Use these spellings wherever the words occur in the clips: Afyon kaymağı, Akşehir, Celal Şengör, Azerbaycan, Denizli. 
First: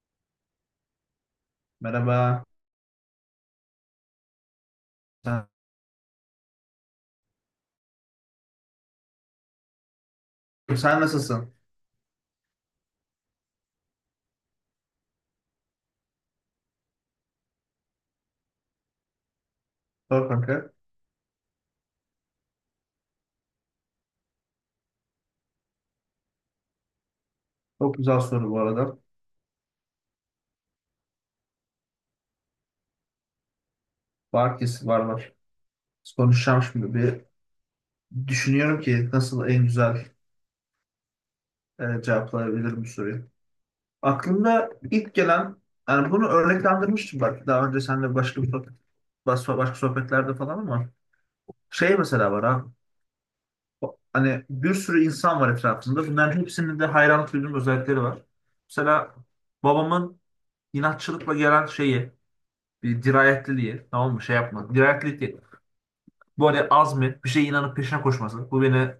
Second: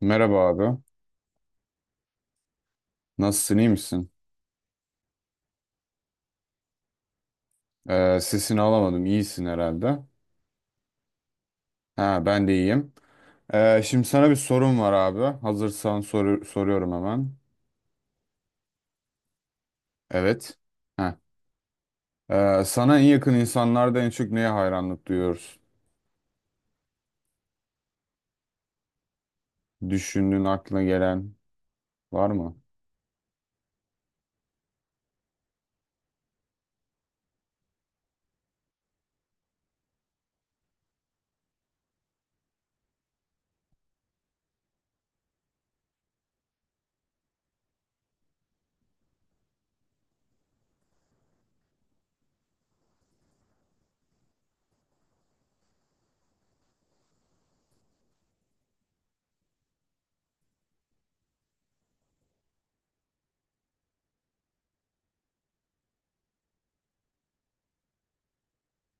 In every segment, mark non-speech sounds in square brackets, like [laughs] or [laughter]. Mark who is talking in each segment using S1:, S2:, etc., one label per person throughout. S1: Merhaba abi.
S2: Merhaba.
S1: Nasılsın, iyi misin?
S2: Sen,
S1: Sesini alamadım. İyisin herhalde.
S2: sen nasılsın?
S1: Ha, Ben de iyiyim. Şimdi sana bir sorum var abi. Hazırsan soru soruyorum hemen.
S2: Sor
S1: Evet.
S2: kanka.
S1: Ha. Sana en yakın insanlarda en çok neye hayranlık duyuyoruz?
S2: Çok güzel soru bu arada.
S1: Düşündüğün aklına gelen var mı?
S2: Var kesin, var. Konuşacağım şimdi. Bir düşünüyorum ki nasıl en güzel cevaplayabilirim bu soruyu. Aklımda ilk gelen, yani bunu örneklendirmiştim bak daha önce seninle başka sohbetlerde falan. Ama şey mesela var abi. Hani bir sürü insan var etrafında. Bunların hepsinin de hayranlık duyduğum özellikleri var. Mesela babamın inatçılıkla gelen şeyi, bir dirayetliliği, tamam mı? Şey yapma, dirayetli değil. Bu hani azmi, bir şeye inanıp peşine koşması. Bu beni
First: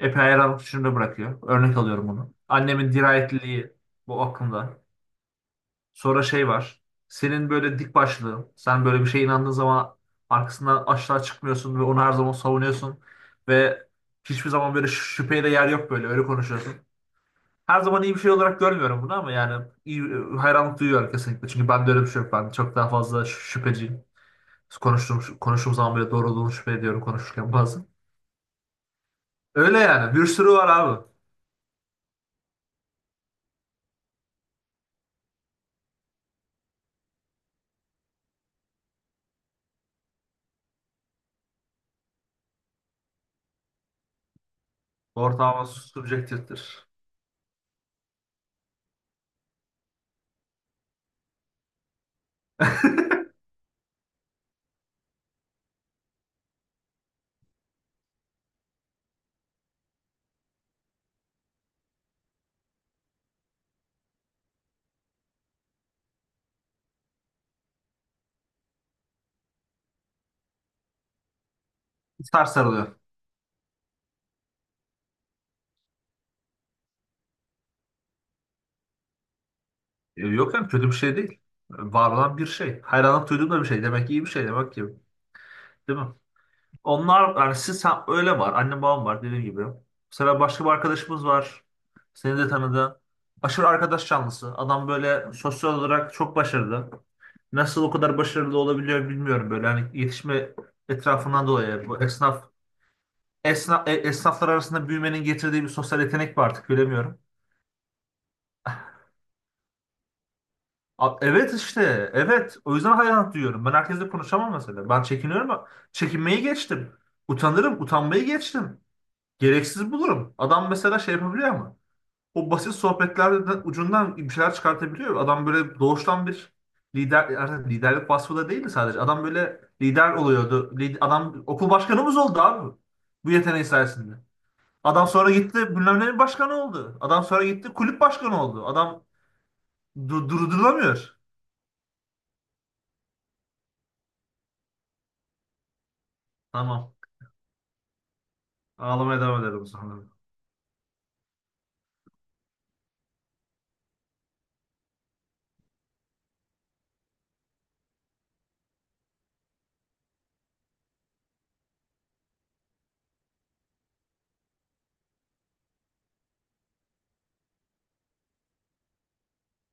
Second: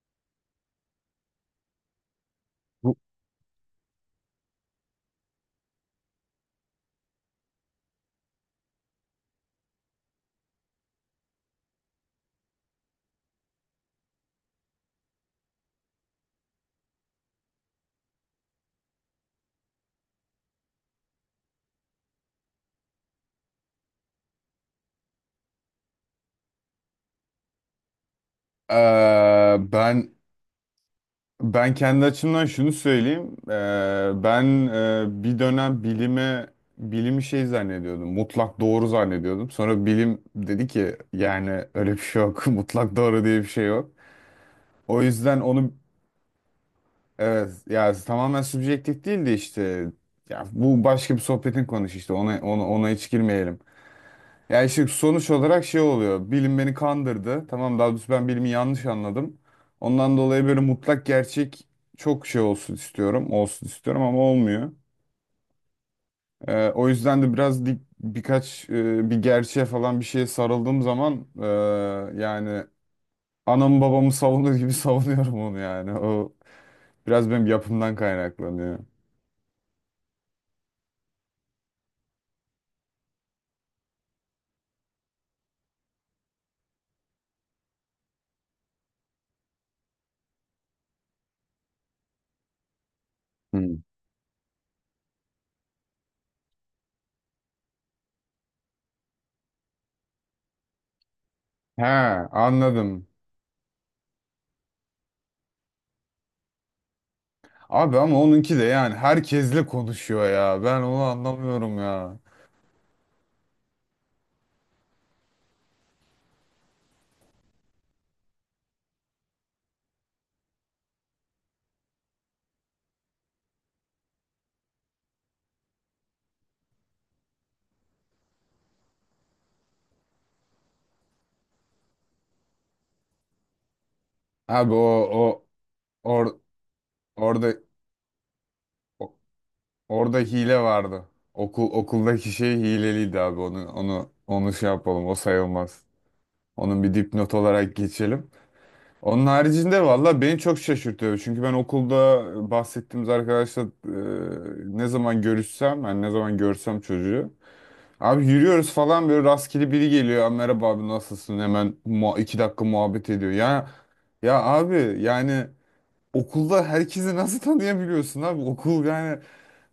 S2: epey hayranlık içinde bırakıyor. Örnek alıyorum bunu. Annemin
S1: Bu-
S2: dirayetliliği, bu aklımda. Sonra şey var. Senin böyle dik başlığın. Sen böyle bir şeye inandığın zaman arkasından aşağı çıkmıyorsun ve onu her zaman savunuyorsun. Ve hiçbir zaman böyle şüpheye de yer yok böyle. Öyle konuşuyorsun. Her zaman iyi bir şey olarak görmüyorum bunu ama yani iyi, hayranlık duyuyorum kesinlikle. Çünkü ben de öyle bir şey yok. Ben çok daha fazla şüpheciyim. Konuştuğum zaman bile doğru olduğunu şüphe ediyorum konuşurken bazen.
S1: Ee,
S2: Öyle
S1: ben
S2: yani. Bir sürü var abi.
S1: Ben kendi açımdan şunu söyleyeyim. Bir dönem bilimi şey zannediyordum. Mutlak doğru zannediyordum. Sonra bilim dedi ki yani öyle bir şey yok. [laughs] Mutlak doğru diye bir şey yok. O yüzden
S2: Ortalama
S1: onu
S2: subjektiftir.
S1: evet ya, tamamen subjektif değil de işte, ya bu başka bir sohbetin konusu, işte ona hiç
S2: [laughs]
S1: girmeyelim. Ya işte sonuç olarak şey oluyor. Bilim beni kandırdı. Tamam, daha doğrusu ben bilimi yanlış anladım. Ondan dolayı böyle mutlak gerçek çok şey olsun istiyorum. Olsun istiyorum ama olmuyor. O yüzden de biraz dik, birkaç bir gerçeğe falan bir şeye sarıldığım zaman yani
S2: Sarılıyor.
S1: anamı babamı savunur gibi [laughs] savunuyorum onu yani. O biraz benim yapımdan kaynaklanıyor.
S2: E, yok yani kötü bir şey değil. Var olan bir şey. Hayranlık duyduğum da bir şey. Demek ki iyi bir şey demek ki. Değil mi? Onlar, yani sen, öyle var. Annem babam var dediğim gibi. Mesela başka bir arkadaşımız var. Seni de tanıdı. Aşırı
S1: Hmm.
S2: arkadaş canlısı. Adam böyle sosyal olarak çok başarılı. Nasıl o kadar başarılı olabiliyor bilmiyorum böyle. Hani yetişme etrafından
S1: He,
S2: dolayı. Bu esnaf
S1: anladım.
S2: Esnaflar arasında büyümenin getirdiği bir sosyal yetenek mi artık bilemiyorum.
S1: Abi ama onunki de, yani herkesle konuşuyor ya. Ben onu
S2: Evet
S1: anlamıyorum
S2: işte,
S1: ya.
S2: evet, o yüzden hayranlık duyuyorum. Ben herkesle konuşamam mesela. Ben çekiniyorum ama çekinmeyi geçtim. Utanırım, utanmayı geçtim. Gereksiz bulurum. Adam mesela şey yapabiliyor, ama o basit sohbetlerden ucundan bir şeyler çıkartabiliyor. Adam böyle doğuştan bir lider, yani liderlik vasfı da değildi sadece. Adam böyle lider oluyordu. Adam okul başkanımız oldu abi. Bu yeteneği sayesinde.
S1: Abi o
S2: Adam sonra
S1: o
S2: gitti bilmem ne
S1: or,
S2: başkanı oldu. Adam sonra
S1: orada
S2: gitti kulüp başkanı oldu. Adam
S1: o- orada hile vardı.
S2: durdurulamıyor.
S1: Okuldaki şey hileliydi abi. Onu şey yapalım. O sayılmaz. Onun bir
S2: Tamam.
S1: dipnot olarak geçelim.
S2: Ağlamaya
S1: Onun
S2: devam ederim
S1: haricinde
S2: sonra.
S1: valla beni çok şaşırtıyor. Çünkü ben okulda bahsettiğimiz arkadaşla ne zaman görüşsem, yani ne zaman görsem çocuğu. Abi yürüyoruz falan, böyle rastgele biri geliyor. "Aa, merhaba abi, nasılsın?" İki dakika muhabbet ediyor. Abi yani okulda herkesi nasıl tanıyabiliyorsun abi? Okul yani,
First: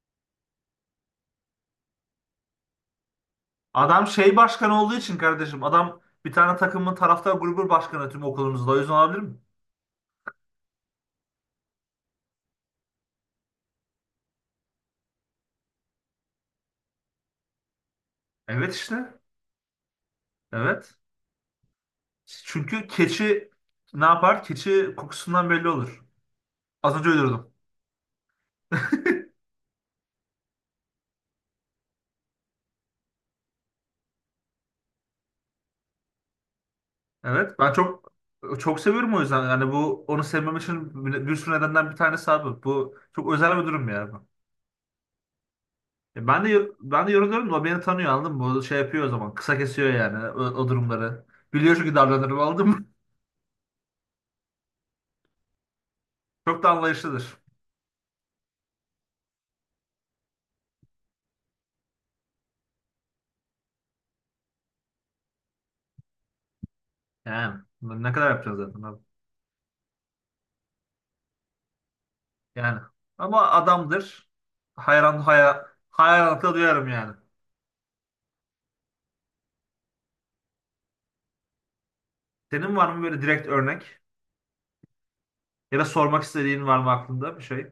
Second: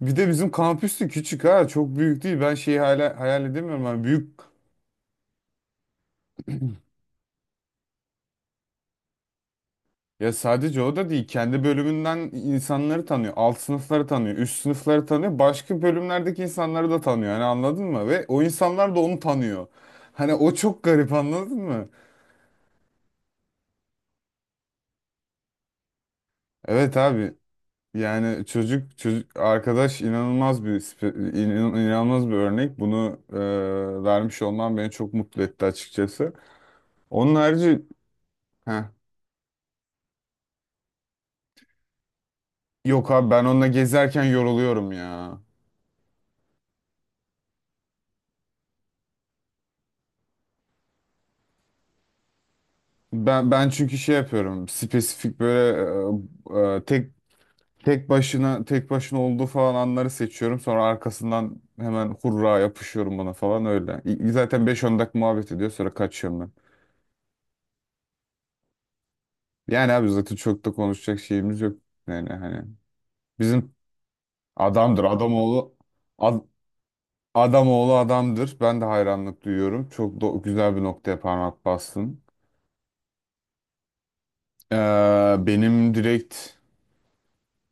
S1: bir de bizim kampüsü küçük ha, çok büyük değil. Ben şeyi hala hayal edemiyorum. Yani
S2: Adam
S1: büyük,
S2: şey başkanı olduğu için kardeşim. Adam bir tane takımın taraftar grubu başkanı tüm okulumuzda. O yüzden olabilir mi?
S1: ya sadece o da değil. Kendi bölümünden insanları tanıyor. Alt sınıfları tanıyor. Üst sınıfları tanıyor. Başka bölümlerdeki insanları da tanıyor. Hani anladın mı? Ve o
S2: Evet
S1: insanlar da onu
S2: işte.
S1: tanıyor. Hani o çok
S2: Evet.
S1: garip, anladın mı?
S2: Çünkü keçi ne yapar? Keçi kokusundan belli olur. Az
S1: Evet
S2: önce
S1: abi.
S2: öldürdüm.
S1: Yani çocuk arkadaş inanılmaz bir inanılmaz bir örnek. Bunu vermiş olman beni çok mutlu etti açıkçası. Onun
S2: Evet. Ben
S1: harici
S2: çok çok
S1: Heh.
S2: seviyorum o yüzden. Yani bu onu sevmem için bir sürü nedenden bir tanesi abi. Bu
S1: Yok abi,
S2: çok
S1: ben
S2: özel bir
S1: onunla
S2: durum
S1: gezerken
S2: ya.
S1: yoruluyorum ya.
S2: E, ben de yoruluyorum da o beni tanıyor anladın mı? O şey yapıyor o zaman. Kısa kesiyor yani o durumları. Biliyor çünkü davranırım anladın mı? [laughs]
S1: Ben çünkü şey yapıyorum. Spesifik böyle
S2: Çok da
S1: e, e, tek
S2: anlayışlıdır.
S1: tek başına olduğu falan anları seçiyorum. Sonra arkasından hemen hurra yapışıyorum bana falan öyle. Zaten beş on dakika muhabbet ediyor, sonra kaçıyorum ben.
S2: Yani ne kadar yapacağız zaten abi.
S1: Yani abi zaten çok da konuşacak şeyimiz yok. Yani hani
S2: Yani ama
S1: bizim
S2: adamdır.
S1: adamdır adam oğlu, ad,
S2: Hayranlıkla duyarım yani.
S1: adam oğlu adamdır. Ben de hayranlık duyuyorum. Çok güzel bir noktaya parmak bastın.
S2: Senin var mı böyle direkt örnek?
S1: Ee,
S2: Ya da
S1: benim
S2: sormak
S1: direkt
S2: istediğin var mı aklında bir şey?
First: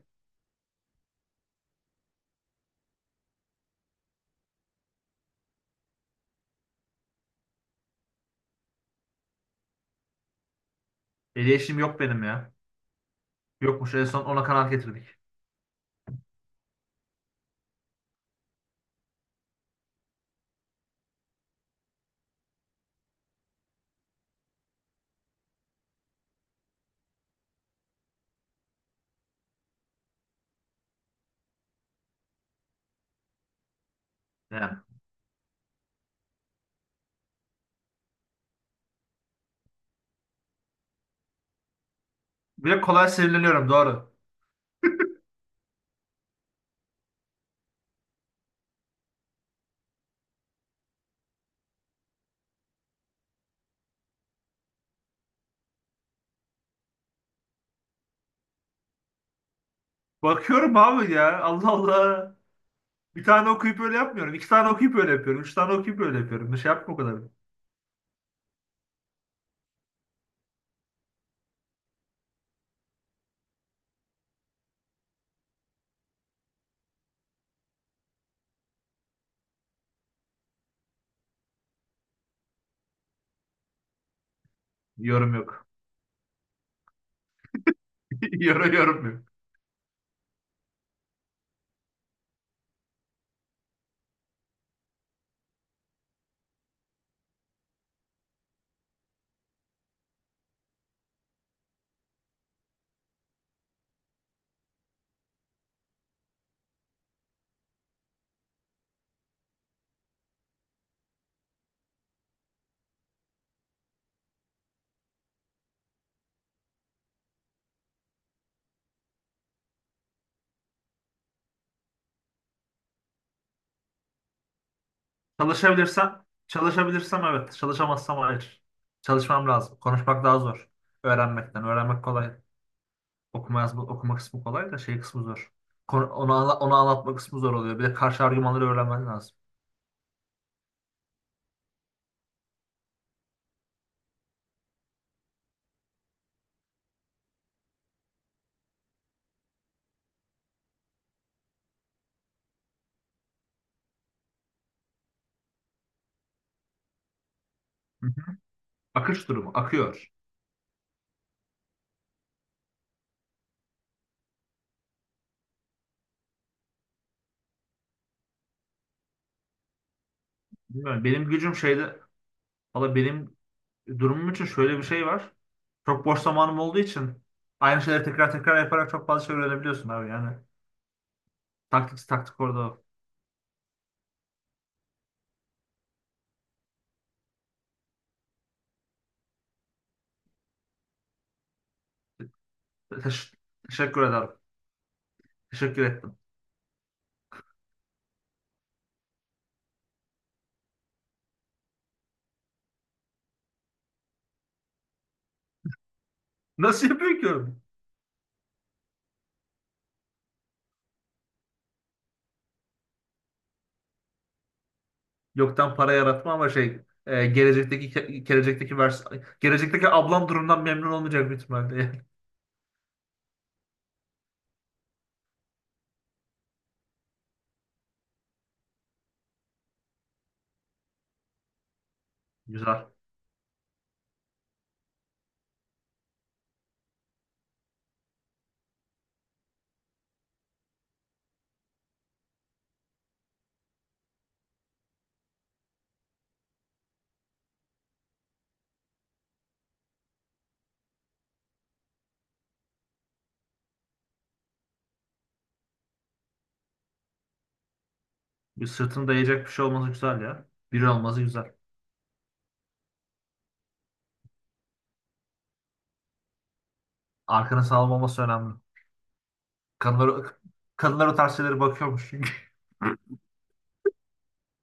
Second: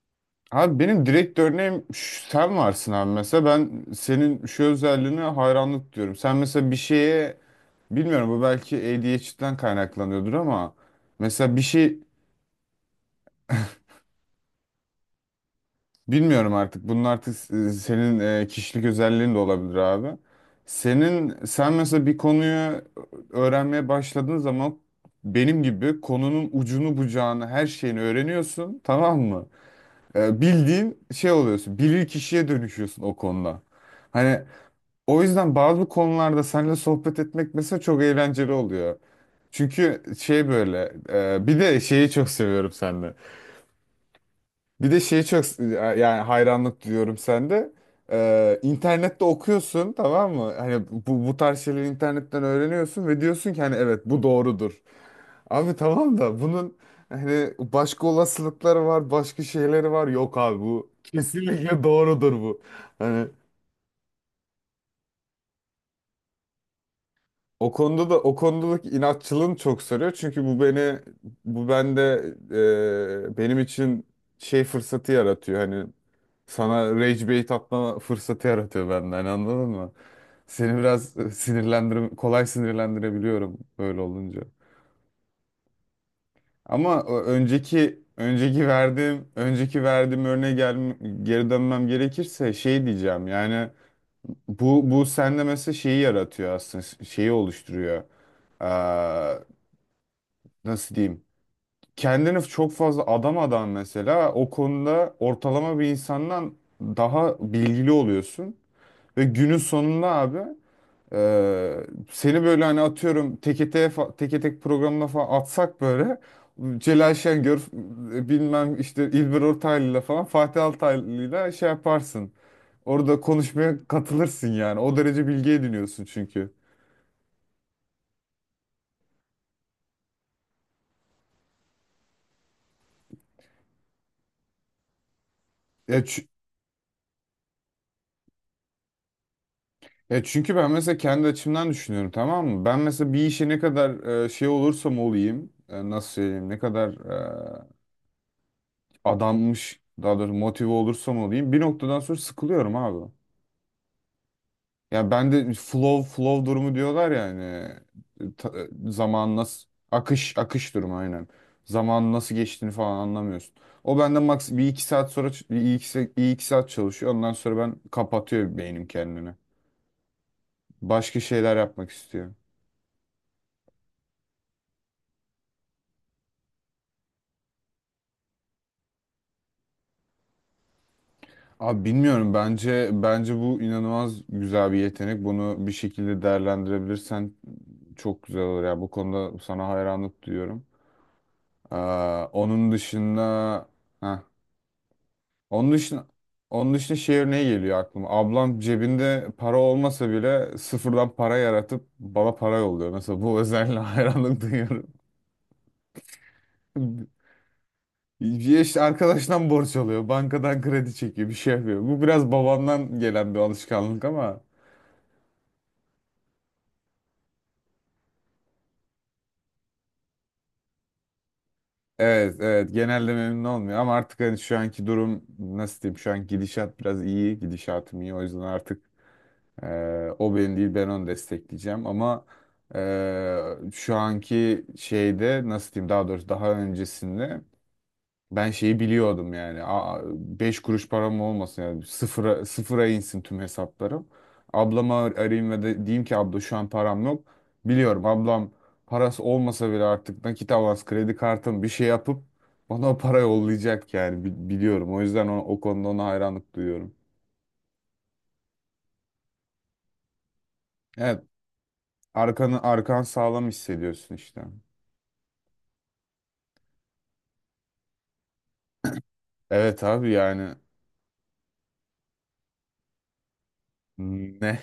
S1: Abi benim direkt örneğim sen varsın abi. Mesela ben senin şu özelliğine hayranlık diyorum. Sen mesela bir şeye, bilmiyorum, bu belki ADHD'den kaynaklanıyordur ama mesela bir
S2: Etkileşim
S1: şey,
S2: yok benim ya. Yokmuş, en son ona kanaat getirdik.
S1: bilmiyorum artık, bunun artık senin kişilik özelliğin de olabilir abi. Sen mesela bir konuyu öğrenmeye başladığın zaman benim gibi konunun ucunu bucağını, her şeyini öğreniyorsun, tamam mı? Bildiğin şey oluyorsun. Bilir kişiye dönüşüyorsun o konuda. Hani
S2: Yani.
S1: o yüzden bazı konularda seninle sohbet etmek mesela çok eğlenceli oluyor. Çünkü şey böyle, bir de şeyi çok seviyorum
S2: Bir de kolay
S1: sende.
S2: sinirleniyorum, doğru.
S1: Bir de şeyi çok, yani hayranlık duyuyorum sende. İnternette okuyorsun, tamam mı? Hani bu tarz şeyleri internetten öğreniyorsun ve diyorsun ki hani evet bu doğrudur. Abi tamam da bunun hani başka olasılıkları var, başka şeyleri var. Yok abi,
S2: Bakıyorum
S1: bu
S2: abi ya, Allah
S1: kesinlikle doğrudur
S2: Allah.
S1: bu.
S2: Bir
S1: Hani
S2: tane okuyup öyle yapmıyorum. İki tane okuyup öyle yapıyorum. Üç tane okuyup öyle yapıyorum. Bir şey yapma o kadar.
S1: o konuda da, o konudaki inatçılığını çok sarıyor. Çünkü bu beni, bu bende, benim için şey fırsatı yaratıyor. Hani sana rage bait atma fırsatı yaratıyor benden, hani anladın mı? Seni biraz kolay sinirlendirebiliyorum böyle olunca.
S2: Yorum yok.
S1: Ama o
S2: [laughs] Yorum yok.
S1: önceki verdiğim örneğe geri dönmem gerekirse şey diyeceğim. Yani bu sende mesela şeyi yaratıyor, aslında şeyi oluşturuyor. Nasıl diyeyim, kendini çok fazla adamadan mesela o konuda ortalama bir insandan daha bilgili oluyorsun ve günün sonunda abi, e, seni böyle hani atıyorum teke tek programına falan atsak, böyle Celal Şengör, bilmem işte İlber Ortaylı'yla falan, Fatih Altaylı'yla şey yaparsın. Orada konuşmaya katılırsın yani. O derece bilgi ediniyorsun
S2: Çalışabilirsem,
S1: çünkü.
S2: çalışabilirsem evet. Çalışamazsam hayır. Çalışmam lazım. Konuşmak daha zor. Öğrenmekten. Öğrenmek kolay. Okuma yazma, okuma kısmı kolay da şey kısmı zor.
S1: Ya, çü-
S2: Onu anlatma kısmı zor oluyor. Bir de karşı argümanları öğrenmen lazım.
S1: Ya çünkü ben mesela kendi açımdan düşünüyorum, tamam mı? Ben mesela bir işe ne kadar şey olursam olayım, nasıl söyleyeyim, ne kadar adanmış, daha doğrusu motive olursam olayım, bir noktadan sonra sıkılıyorum abi. Ya ben de flow durumu diyorlar ya hani,
S2: Hı hı. Akış
S1: zaman
S2: durumu.
S1: nasıl,
S2: Akıyor.
S1: akış durumu, aynen. Zamanın nasıl geçtiğini falan anlamıyorsun. O benden maks bir iki saat sonra bir iki saat çalışıyor. Ondan sonra ben kapatıyor beynim kendini.
S2: Bilmiyorum.
S1: Başka
S2: Benim gücüm
S1: şeyler yapmak
S2: şeyde.
S1: istiyor.
S2: Valla benim durumum için şöyle bir şey var. Çok boş zamanım olduğu için aynı şeyleri tekrar tekrar yaparak çok fazla şey öğrenebiliyorsun abi yani.
S1: Abi
S2: Taktik
S1: bilmiyorum,
S2: taktik orada.
S1: bence bu inanılmaz güzel bir yetenek. Bunu bir şekilde değerlendirebilirsen çok güzel olur ya. Bu konuda sana hayranlık duyuyorum. Ee, onun dışında
S2: Teş- teşekkür
S1: heh,
S2: ederim.
S1: onun
S2: Teşekkür
S1: dışında
S2: ettim.
S1: Onun dışında şey örneği geliyor aklıma. Ablam cebinde para olmasa bile sıfırdan para yaratıp bana para yolluyor. Mesela bu özelliğe [laughs] hayranlık duyuyorum.
S2: [laughs] Nasıl yapıyor ki oğlum?
S1: Bir işte arkadaştan borç alıyor, bankadan kredi çekiyor, bir şey yapıyor. Bu biraz babamdan gelen bir alışkanlık ama
S2: Yoktan para yaratma ama şey, gelecekteki ablam durumdan memnun olmayacak büyük ihtimalle. Yani.
S1: evet, evet. Genelde memnun olmuyor ama artık hani şu anki durum, nasıl diyeyim? Şu an gidişat biraz iyi, gidişatım iyi. O yüzden artık e, o benim değil, ben onu destekleyeceğim ama
S2: [laughs] Güzel.
S1: şu anki şeyde, nasıl diyeyim? Daha doğrusu daha öncesinde ben şeyi biliyordum yani. Aa, beş kuruş param olmasın yani. Sıfıra insin tüm hesaplarım. Ablama arayayım ve de diyeyim ki abla şu an param yok. Biliyorum, ablam parası olmasa bile artık nakit avans kredi kartım bir şey yapıp bana o para yollayacak yani. Biliyorum. O yüzden o konuda ona hayranlık duyuyorum.
S2: Bir sırtını dayayacak bir şey olması güzel ya. Biri olması
S1: Evet,
S2: güzel.
S1: arkan sağlam hissediyorsun işte.
S2: Arkana sağlam olması önemli.
S1: Evet abi
S2: Kadınlar,
S1: yani.
S2: kadınlar o tarz şeylere bakıyormuş çünkü.
S1: Ne?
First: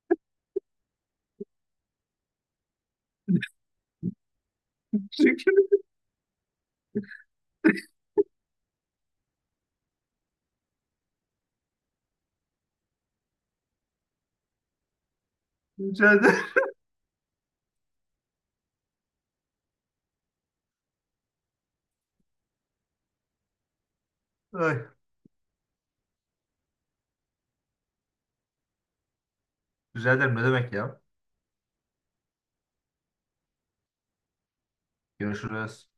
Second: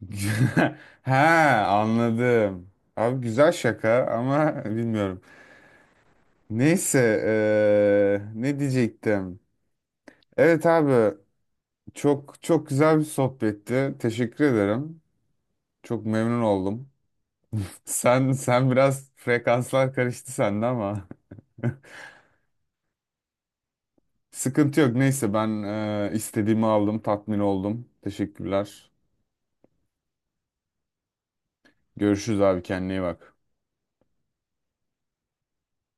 S1: [laughs] Ha, anladım. Abi güzel şaka ama [laughs] bilmiyorum. Neyse, ne diyecektim? Evet abi, çok güzel bir sohbetti. Teşekkür ederim. Çok memnun oldum. [laughs] Sen biraz frekanslar karıştı sende ama [laughs]
S2: [laughs]
S1: sıkıntı
S2: Ay,
S1: yok. Neyse ben istediğimi aldım, tatmin oldum. Teşekkürler.
S2: rica ederim, ne demek ya.
S1: Görüşürüz abi, kendine iyi bak.
S2: Görüşürüz.